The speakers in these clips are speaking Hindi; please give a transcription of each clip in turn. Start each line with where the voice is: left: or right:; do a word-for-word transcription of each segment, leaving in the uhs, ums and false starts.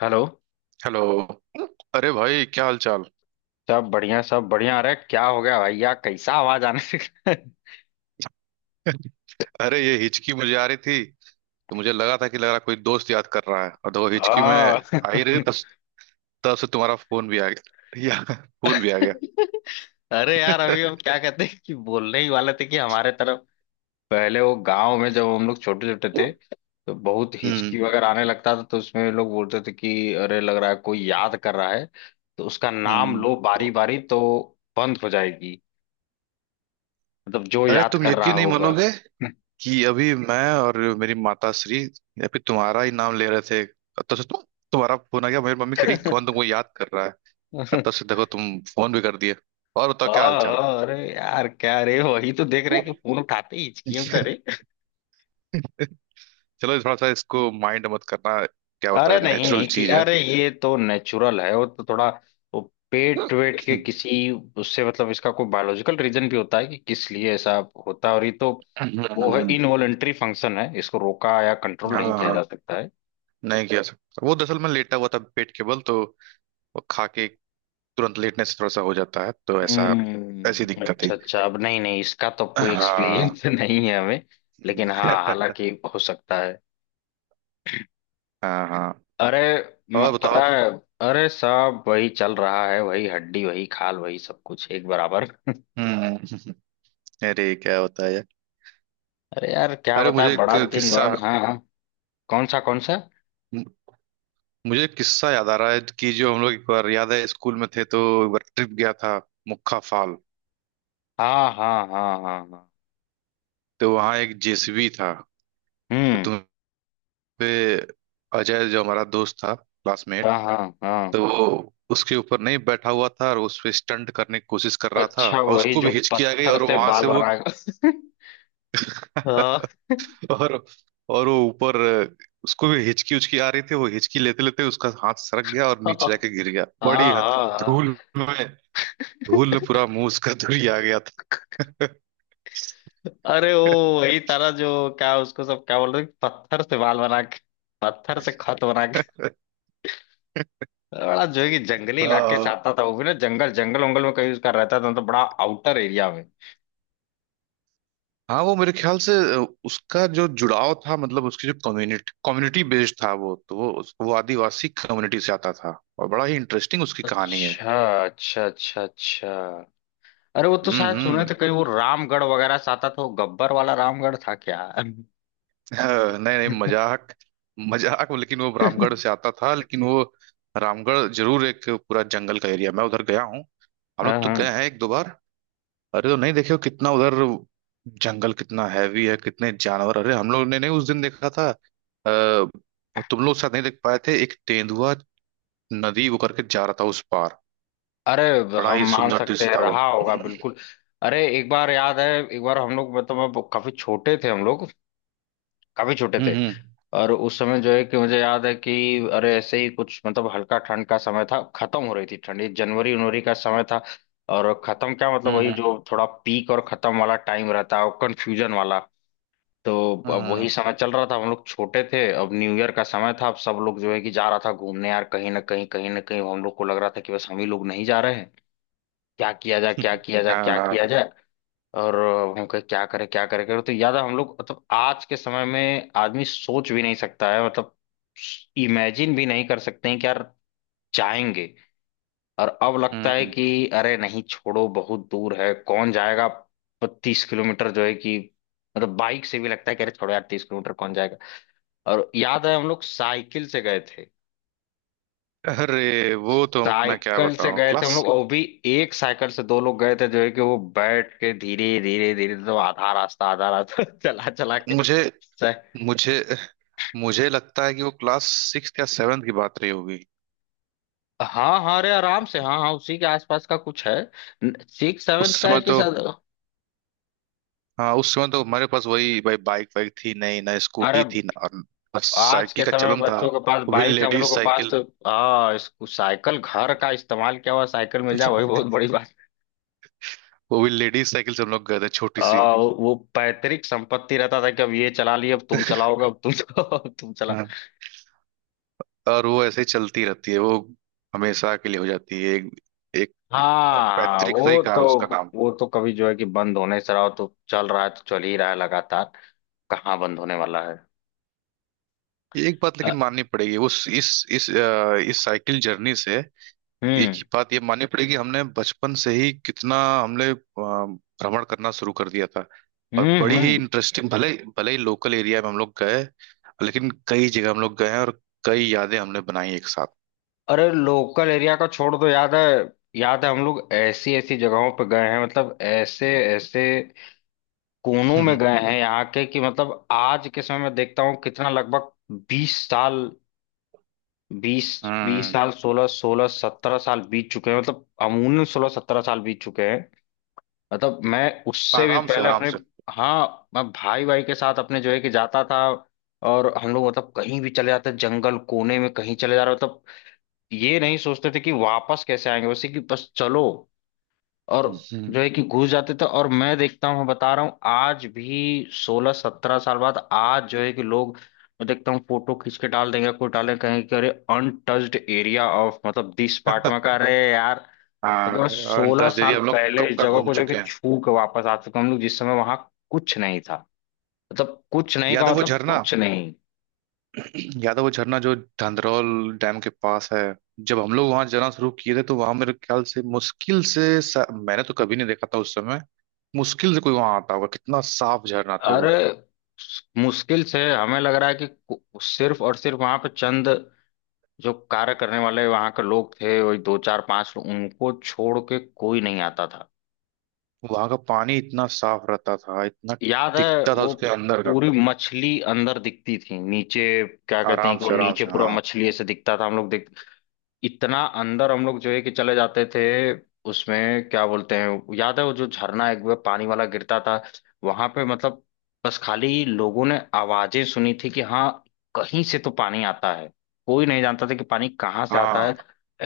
left: हेलो।
right: हेलो। अरे भाई, क्या हाल चाल?
left: सब बढ़िया सब बढ़िया। अरे क्या हो गया भैया कैसा आवाज आने लगा?
right: अरे ये हिचकी मुझे आ रही थी, तो मुझे लगा था कि लग रहा कोई दोस्त याद कर रहा है और देखो हिचकी में
left: हाँ,
right: आ ही रही। तब तब से तुम्हारा फोन भी आ गया या फोन भी आ गया।
left: अरे यार अभी हम क्या कहते हैं कि बोलने ही वाले थे कि हमारे तरफ पहले वो गांव में जब हम लोग छोटे छोटे थे तो बहुत
right: हम्म।
left: हिचकी वगैरह आने लगता था तो उसमें लोग बोलते थे कि अरे लग रहा है कोई याद कर रहा है, तो उसका नाम
right: हम्म।
left: लो बारी बारी, तो बंद हो जाएगी। मतलब जो
right: अरे
left: याद
right: तुम
left: कर रहा
right: यकीन नहीं
left: होगा।
right: मानोगे कि अभी मैं और मेरी माता श्री या फिर तुम्हारा ही नाम ले रहे थे और तब से तुम, तुम्हारा फोन आ गया। मेरी मम्मी कह रही कौन तुमको याद कर रहा है। और तब से देखो तुम फोन भी कर दिए। और बताओ क्या हाल
left: हाँ
right: चाल?
left: हाँ, अरे यार क्या रे, वही तो देख रहे हैं कि फोन उठाते ही हिचकियों करे।
right: चलो, थोड़ा सा इसको माइंड मत करना, क्या होता
left: अरे
right: है,
left: नहीं नहीं
right: नेचुरल
left: ठीक,
right: चीज है।
left: अरे ये तो नेचुरल है, वो तो थोड़ा वो पेट वेट के किसी उससे, मतलब इसका कोई बायोलॉजिकल रीजन भी होता है कि किस लिए ऐसा होता है, और ये तो वो है इनवॉलेंट्री फंक्शन है, इसको रोका या कंट्रोल
right: हाँ
left: नहीं किया
right: हाँ,
left: जा सकता है।
right: नहीं किया सकता। वो दरअसल मैं लेटा हुआ था पेट के बल, तो वो खा के तुरंत लेटने से थोड़ा सा हो जाता है, तो ऐसा ऐसी
left: हम्म,
right: दिक्कत है।
left: अच्छा अच्छा। अब नहीं नहीं, इसका तो अब कोई
right: हाँ।
left: एक्सपीरियंस नहीं है हमें। लेकिन हाँ हालांकि हो सकता है।
right: हाँ हाँ।
left: अरे
right: और
left: म-
right: बताओ।
left: पता है, अरे सब वही चल रहा है, वही हड्डी वही खाल वही सब कुछ एक बराबर।
right: हम्म। अरे क्या होता है यार।
left: अरे यार क्या
right: अरे
left: बताए,
right: मुझे एक
left: बड़ा दिन
right: किस्सा,
left: बाद। हाँ हाँ। कौन सा कौन सा?
right: मुझे एक किस्सा याद आ रहा है कि जो हम लोग एक बार, याद है, स्कूल में थे तो एक बार ट्रिप गया था मुक्खा फाल।
left: हाँ हाँ हाँ हाँ हाँ।
right: तो वहाँ एक जेसीबी था।
left: हम्म।
right: तो पे अजय, जो हमारा दोस्त था, क्लासमेट,
left: हाँ हाँ हाँ।
right: तो वो उसके ऊपर नहीं बैठा हुआ था और उस पे स्टंट करने की कोशिश कर रहा था
left: अच्छा,
right: और
left: वही
right: उसको
left: जो
right: भी हिचकी आ गई
left: पत्थर
right: और
left: से
right: वहां
left: बाल
right: से वो
left: बनाएगा। हाँ
right: और और वो ऊपर, उसको भी हिचकी उचकी आ रही थी, वो हिचकी लेते लेते उसका हाथ सरक गया और
left: हाँ
right: नीचे जाके गिर गया बड़ी
left: हाँ हाँ।
right: धूल में। धूल में पूरा मुंह उसका धुरी आ गया।
left: अरे वो वही तारा जो क्या उसको सब क्या बोलते हैं, पत्थर से बाल बना के, पत्थर से खत बना के। बड़ा जो है कि जंगली इलाके से
right: था।
left: आता था, वो भी ना जंगल जंगल वंगल में कहीं उसका रहता था तो बड़ा आउटर एरिया में।
right: हाँ, वो मेरे ख्याल से अ, उसका जो जुड़ाव था मतलब उसकी जो कम्युनिटी, कम्युनिटी बेस्ड था वो, तो वो उस- वो आदिवासी कम्युनिटी से आता था। और बड़ा ही इंटरेस्टिंग उसकी कहानी है।
left: अच्छा अच्छा अच्छा अच्छा। अरे वो तो
right: हम्म।
left: शायद सुने थे
right: हम्म।
left: कहीं, वो रामगढ़ वगैरह से आता था। वो गब्बर वाला रामगढ़ था क्या?
right: अ, नहीं नहीं, मजाक, मजाक। लेकिन वो
left: हाँ
right: रामगढ़ से आता था। लेकिन वो रामगढ़ जरूर एक पूरा जंगल का एरिया, मैं उधर गया हूँ। हम लोग तो गए
left: हाँ।
right: हैं एक दो बार। अरे तो नहीं देखे हो कितना उधर जंगल कितना हैवी है, कितने जानवर। अरे हम लोग ने नहीं उस दिन देखा था अ, तुम लोग साथ नहीं देख पाए थे एक तेंदुआ, नदी वो करके जा रहा था उस पार।
left: अरे
right: बड़ा
left: हम
right: ही
left: मान
right: सुंदर अच्छा
left: सकते
right: दृश्य
left: हैं,
right: था वो।
left: रहा होगा
right: अच्छा।
left: बिल्कुल। अरे एक बार याद है, एक बार हम लोग मतलब अब काफी छोटे थे हम लोग, काफी छोटे थे,
right: हम्म।
left: और उस समय जो है कि मुझे याद है कि अरे ऐसे ही कुछ, मतलब हल्का ठंड का समय था, खत्म हो रही थी ठंडी, जनवरी उनवरी का समय था, और खत्म क्या मतलब
right: हम्म।
left: वही
right: हम्म।
left: जो थोड़ा पीक और खत्म वाला टाइम रहता है, कंफ्यूजन वाला। तो अब
right: हम्म।
left: वही समय चल रहा था, हम लोग छोटे थे, अब न्यू ईयर का समय था, अब सब लोग जो है कि जा रहा था घूमने यार कहीं ना कहीं कहीं ना कहीं, हम लोग को लग रहा था कि बस हम ही लोग नहीं जा रहे हैं, क्या किया जाए क्या
right: हम्म,
left: किया जाए
right: हाँ
left: क्या
right: हाँ।
left: किया जाए। और अब हम कहे क्या करें क्या करें करें। तो याद है हम लोग, मतलब आज के समय में आदमी सोच भी नहीं सकता है, मतलब इमेजिन भी नहीं कर सकते हैं कि यार जाएंगे। और अब लगता है
right: हम्म।
left: कि अरे नहीं छोड़ो, बहुत दूर है कौन जाएगा, तीस किलोमीटर जो है कि मतलब बाइक से भी लगता है कि अरे छोड़ो यार, तीस किलोमीटर कौन जाएगा। और याद है हम लोग साइकिल से गए थे,
right: अरे वो तो मैं क्या
left: साइकिल से
right: बताऊं।
left: गए थे हम
right: क्लास,
left: लोग, और भी एक साइकिल से दो लोग गए थे, जो है कि वो बैठ के धीरे धीरे धीरे, तो आधा रास्ता आधा रास्ता चला चला के
right: मुझे
left: सह-
right: मुझे मुझे लगता है कि वो क्लास सिक्स या सेवन्थ की बात रही होगी।
left: हाँ हाँ, अरे आराम से, हाँ हाँ उसी के आसपास का कुछ है, सिक्स
right: उस
left: सेवन्थ का है
right: समय
left: कि
right: तो,
left: सर।
right: हाँ, उस समय तो हमारे पास वही भाई बाइक वाइक थी नहीं, ना
left: अरे
right: स्कूटी थी, ना और ना
left: आज के
right: साइकिल का
left: समय में
right: चलन था।
left: बच्चों के पास
right: वो भी
left: बाइक है, हम
right: लेडीज
left: लोग के पास
right: साइकिल।
left: तो हाँ, इसको साइकिल घर का इस्तेमाल किया हुआ साइकिल मिल जाए वही बहुत बड़ी बात।
right: वो भी लेडीज साइकिल से हम लोग गए थे, छोटी सी।
left: आ, वो पैतृक संपत्ति रहता था कि अब ये चला लिए अब तुम चलाओगे अब तुम चलाओ अब तुम चला।
right: और वो ऐसे ही चलती रहती है, वो हमेशा के लिए हो जाती है एक, एक
left: हाँ
right: पैतृक ही
left: वो
right: का
left: तो,
right: उसका नाम।
left: वो तो कभी जो है कि बंद होने से रहा हो, तो चल रहा है तो चल ही रहा है लगातार, कहाँ बंद होने वाला है।
right: एक बात
left: अ,
right: लेकिन माननी पड़ेगी उस इस इस अ, इस साइकिल जर्नी से, एक
left: हम्म
right: ही बात ये माननी पड़ेगी, हमने बचपन से ही कितना, हमने अ, भ्रमण करना शुरू कर दिया था। और
left: हम्म
right: बड़ी ही
left: हम्म।
right: इंटरेस्टिंग, भले भले ही लोकल एरिया में हम लोग गए, लेकिन कई जगह हम लोग गए हैं, और कई यादें हमने बनाई एक साथ।
left: अरे लोकल एरिया का छोड़ दो, याद है, याद है हम लोग ऐसी ऐसी जगहों पे गए हैं, मतलब ऐसे ऐसे कोनों में
right: हम्म।
left: गए हैं यहाँ के कि मतलब आज के समय में देखता हूँ, कितना लगभग बीस साल, बीस, बीस
right: हम्म,
left: साल सोलह सोलह सत्रह साल बीत चुके हैं, मतलब अमूमन सोलह सत्रह साल बीत चुके हैं। मतलब मैं उससे भी
right: आराम से
left: पहले
right: आराम
left: अपने,
right: से।
left: हाँ मैं भाई भाई के साथ अपने जो है कि जाता था, और हम लोग मतलब कहीं भी चले जाते, जंगल कोने में कहीं चले जा रहे, मतलब ये नहीं सोचते थे कि वापस कैसे आएंगे, वैसे कि बस चलो, और
right: हम्म। हम्म।
left: जो है कि घुस जाते थे। और मैं देखता हूँ, मैं बता रहा हूँ, आज भी सोलह सत्रह साल बाद आज जो है कि लोग, मैं देखता हूँ फोटो खींच के डाल देंगे कोई, डालेंगे कहेंगे कि अरे अनटच्ड एरिया ऑफ मतलब दिस पार्ट में का, अरे यार
right: हाँ।
left: क्योंकि मैं सोलह
right: और
left: साल
right: एरिया हम लोग
left: पहले
right: कब
left: इस
right: का
left: जगह
right: घूम
left: को जाके
right: चुके हैं।
left: छू के वापस आ चुका हूं। हम लोग जिस समय वहां कुछ नहीं था, मतलब कुछ नहीं
right: याद
left: का
right: है वो
left: मतलब
right: झरना,
left: कुछ नहीं।
right: याद है वो झरना जो धंधरौल डैम के पास है? जब हम लोग वहां जाना शुरू किए थे तो वहां मेरे ख्याल से मुश्किल से सा- मैंने तो कभी नहीं देखा था उस समय, मुश्किल से कोई वहां आता होगा। कितना साफ झरना था
left: अरे
right: वो।
left: मुश्किल से हमें लग रहा है कि कु- सिर्फ और सिर्फ वहां पे चंद जो कार्य करने वाले वहां के लोग थे, वही दो चार पांच लोग, उनको छोड़ के कोई नहीं आता था।
right: वहां का पानी इतना साफ रहता था, इतना
left: याद है
right: टिकता था,
left: वो,
right: उसके अंदर का।
left: पूरी मछली अंदर दिखती थी नीचे, क्या कहते हैं
right: आराम
left: कि वो
right: से आराम
left: नीचे
right: से।
left: पूरा
right: हाँ।
left: मछली ऐसे दिखता था, हम लोग इतना अंदर हम लोग जो है कि चले जाते थे। उसमें क्या बोलते हैं, याद है वो जो झरना एक बार पानी वाला गिरता था, वहां पे मतलब बस खाली लोगों ने आवाजें सुनी थी कि हाँ कहीं से तो पानी आता है, कोई नहीं जानता था कि पानी कहाँ से आता
right: हाँ।
left: है,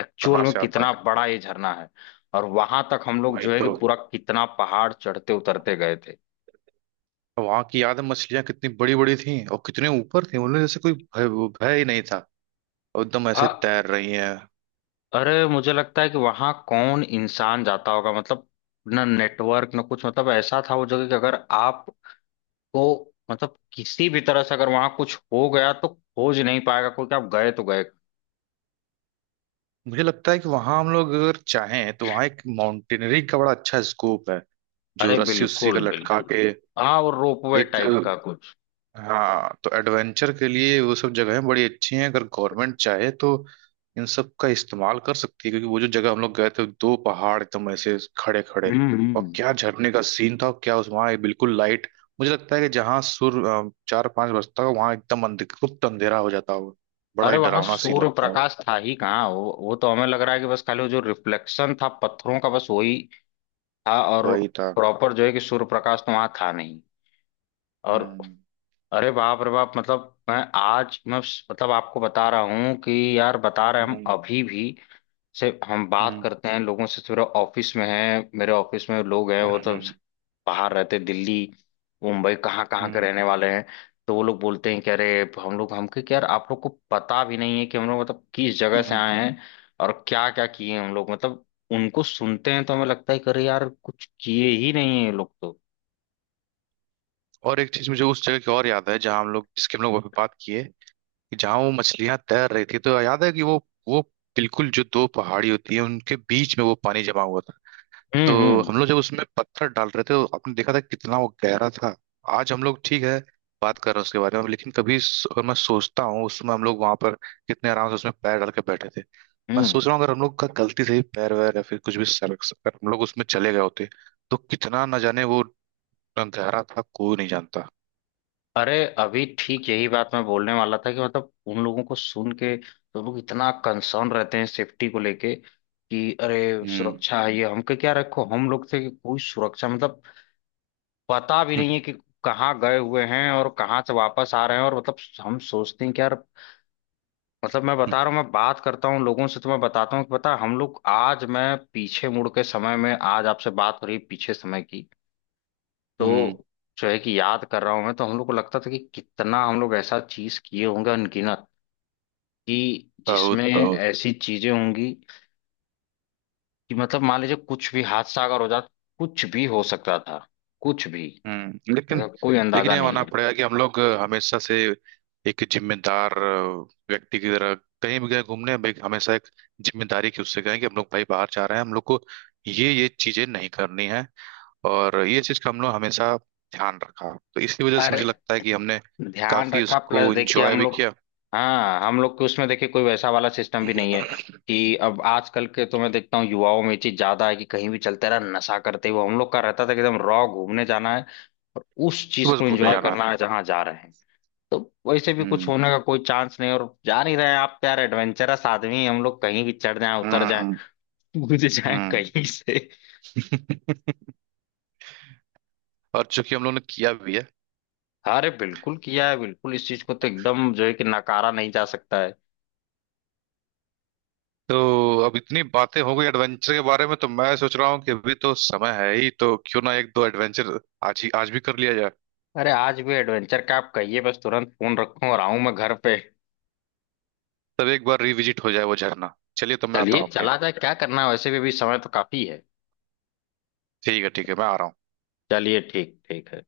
left: एक्चुअल
right: कहाँ
left: में
right: से आता।
left: कितना बड़ा ये झरना है। और वहां तक हम लोग
right: वही
left: जो है कि
right: तो।
left: पूरा कितना पहाड़ चढ़ते उतरते गए थे।
right: वहां की याद है मछलियां कितनी बड़ी बड़ी थी और कितने ऊपर थी, उन्हें जैसे कोई भय, वो भय ही नहीं था और एकदम ऐसे
left: हाँ,
right: तैर रही हैं।
left: अरे मुझे लगता है कि वहां कौन इंसान जाता होगा, मतलब ना नेटवर्क ना कुछ, मतलब ऐसा था वो जगह कि अगर आप तो मतलब किसी भी तरह से अगर वहां कुछ हो गया तो खोज नहीं पाएगा कोई, कि आप गए तो गए।
right: मुझे लगता है कि वहां हम लोग अगर चाहें तो वहां एक माउंटेनियरिंग का बड़ा अच्छा स्कोप है। जो
left: अरे
right: रस्सी उस्सी का
left: बिल्कुल
right: लटका
left: बिल्कुल,
right: के
left: हाँ वो रोपवे
right: एक,
left: टाइप का कुछ।
right: हाँ, तो एडवेंचर के लिए वो सब जगहें बड़ी अच्छी हैं। अगर गवर्नमेंट चाहे तो इन सब का इस्तेमाल कर सकती है, क्योंकि वो जो जगह हम लोग गए थे, दो पहाड़ एकदम ऐसे खड़े खड़े,
left: हम्म
right: और
left: हम्म।
right: क्या झरने का सीन था, और क्या उस वहाँ बिल्कुल लाइट। मुझे लगता है कि जहाँ सूर्य अ, चार पांच बजता हो वहाँ एकदम अंधे गुप्त अंधेरा हो जाता हो, बड़ा
left: अरे
right: ही
left: वहां
right: डरावना सीन
left: सूर्य
right: लगता हो।
left: प्रकाश था ही कहाँ वो, वो तो हमें लग रहा है कि बस खाली वो जो रिफ्लेक्शन था पत्थरों का, बस वही था, और
right: वही था।
left: प्रॉपर जो है कि सूर्य प्रकाश तो वहां था नहीं और,
right: हम्म।
left: अरे बाप रे बाप, मतलब मैं आज मैं उस- मतलब आपको बता रहा हूँ कि यार बता रहे हैं हम
right: हम्म।
left: अभी भी से हम बात
right: हम्म।
left: करते हैं लोगों से, थोड़ा ऑफिस में है, मेरे ऑफिस में लोग हैं वो तो
right: हम्म,
left: बाहर रहते हैं, दिल्ली मुंबई कहाँ कहाँ के
right: हम्म,
left: रहने वाले हैं, तो वो लोग बोलते हैं कि अरे हम लोग हमके क्या यार, आप लोग को पता भी नहीं है कि हम लोग मतलब किस जगह से
right: हम्म।
left: आए हैं, और क्या क्या किए हैं हम लोग, मतलब उनको सुनते हैं तो हमें लगता है कि अरे यार कुछ किए ही नहीं है ये लोग तो।
right: और एक चीज मुझे उस जगह की और याद है, जहां हम लोग, जिसके हम लोग अभी बात किए, कि जहां वो मछलियां तैर रही थी, तो याद है कि वो वो बिल्कुल जो दो पहाड़ी होती है उनके बीच में वो पानी जमा हुआ था,
left: हम्म
right: तो
left: हम्म
right: हम लोग जब उसमें पत्थर डाल रहे थे तो आपने देखा था कितना वो गहरा था। आज हम लोग, ठीक है, बात कर रहे हैं उसके बारे में, लेकिन कभी स- अगर मैं सोचता हूँ उसमें हम लोग वहां पर कितने आराम से उसमें पैर डाल के बैठे थे। मैं
left: हम्म।
right: सोच रहा हूँ अगर हम लोग का गलती से ही पैर वैर या फिर कुछ भी सरक, अगर हम लोग उसमें चले गए होते तो कितना न जाने वो गहरा था, कोई नहीं जानता।
left: अरे अभी ठीक यही बात मैं बोलने वाला था, कि मतलब उन लोगों को सुन के तो लोग इतना कंसर्न रहते हैं सेफ्टी को लेके कि अरे
right: हम्म।
left: सुरक्षा है ये हमके क्या रखो, हम लोग थे कि कोई सुरक्षा मतलब पता भी
right: हम्म।
left: नहीं है कि कहाँ गए हुए हैं और कहाँ से वापस आ रहे हैं, और मतलब हम सोचते हैं कि यार, मतलब मैं बता रहा हूँ, मैं बात करता हूँ लोगों से तो मैं बताता हूँ कि पता है, हम लोग आज मैं पीछे मुड़ के समय में आज आपसे बात हो रही है पीछे समय की,
right: हम्म,
left: तो जो है कि याद कर रहा हूं मैं, तो हम लोग को लगता था कि कितना हम लोग ऐसा चीज किए होंगे अनगिनत कि
right: बहुत
left: जिसमें
right: बहुत।
left: ऐसी चीजें होंगी, कि मतलब मान लीजिए कुछ भी हादसा अगर हो जाता, कुछ भी हो सकता था, कुछ भी,
right: हम्म लेकिन,
left: ऐसा कोई
right: लेकिन
left: अंदाजा
right: ये
left: नहीं
right: मानना
left: है।
right: पड़ेगा कि हम लोग हमेशा से एक जिम्मेदार अ, व्यक्ति की तरह कहीं भी गए घूमने, भाई हमेशा एक जिम्मेदारी के उससे गए कि हम लोग भाई बाहर जा रहे हैं, हम लोग को ये ये चीजें नहीं करनी है। और ये चीज का हम लोग हमेशा ध्यान रखा, तो इसकी वजह से मुझे
left: अरे
right: लगता है कि हमने
left: ध्यान
right: काफी
left: रखा, प्लस
right: उसको
left: देखिए
right: इंजॉय
left: हम
right: भी
left: लोग,
right: किया।
left: हाँ हम लोग के उसमें देखिए कोई वैसा वाला सिस्टम भी नहीं है कि, अब आजकल के तो मैं देखता हूँ युवाओं में ये चीज ज्यादा है कि कहीं भी चलते रहा नशा करते हुए, हम लोग का रहता था कि एकदम रॉ घूमने जाना है, और उस
right: तो
left: चीज
right: बस
left: को
right: घूमने
left: एंजॉय
right: जाना।
left: करना है जहां जा रहे हैं, तो वैसे भी कुछ
right: हम्म।
left: होने का कोई चांस नहीं है। और जा नहीं रहे हैं आप यार, एडवेंचरस आदमी हैं, हम लोग कहीं भी चढ़ जाए उतर जाए
right: हम्म।
left: कूद जाए
right: हम्म।
left: कहीं से।
right: और चूंकि हम लोग ने किया भी है,
left: अरे बिल्कुल किया है बिल्कुल, इस चीज को तो एकदम जो है कि नकारा नहीं जा सकता है।
right: तो अब इतनी बातें हो गई एडवेंचर के बारे में, तो मैं सोच रहा हूँ कि अभी तो समय है ही, तो क्यों ना एक दो एडवेंचर आज ही, आज भी कर लिया जाए।
left: अरे आज भी एडवेंचर का आप कहिए, बस तुरंत फोन रखूं और आऊं मैं घर पे।
right: तब एक बार रिविजिट हो जाए वो झरना, चलिए तो मैं आता
left: चलिए
right: हूँ आपके यहाँ।
left: चला जाए, क्या करना है, वैसे भी अभी समय तो काफी है।
right: ठीक है ठीक है, मैं आ रहा हूँ।
left: चलिए ठीक, ठीक है।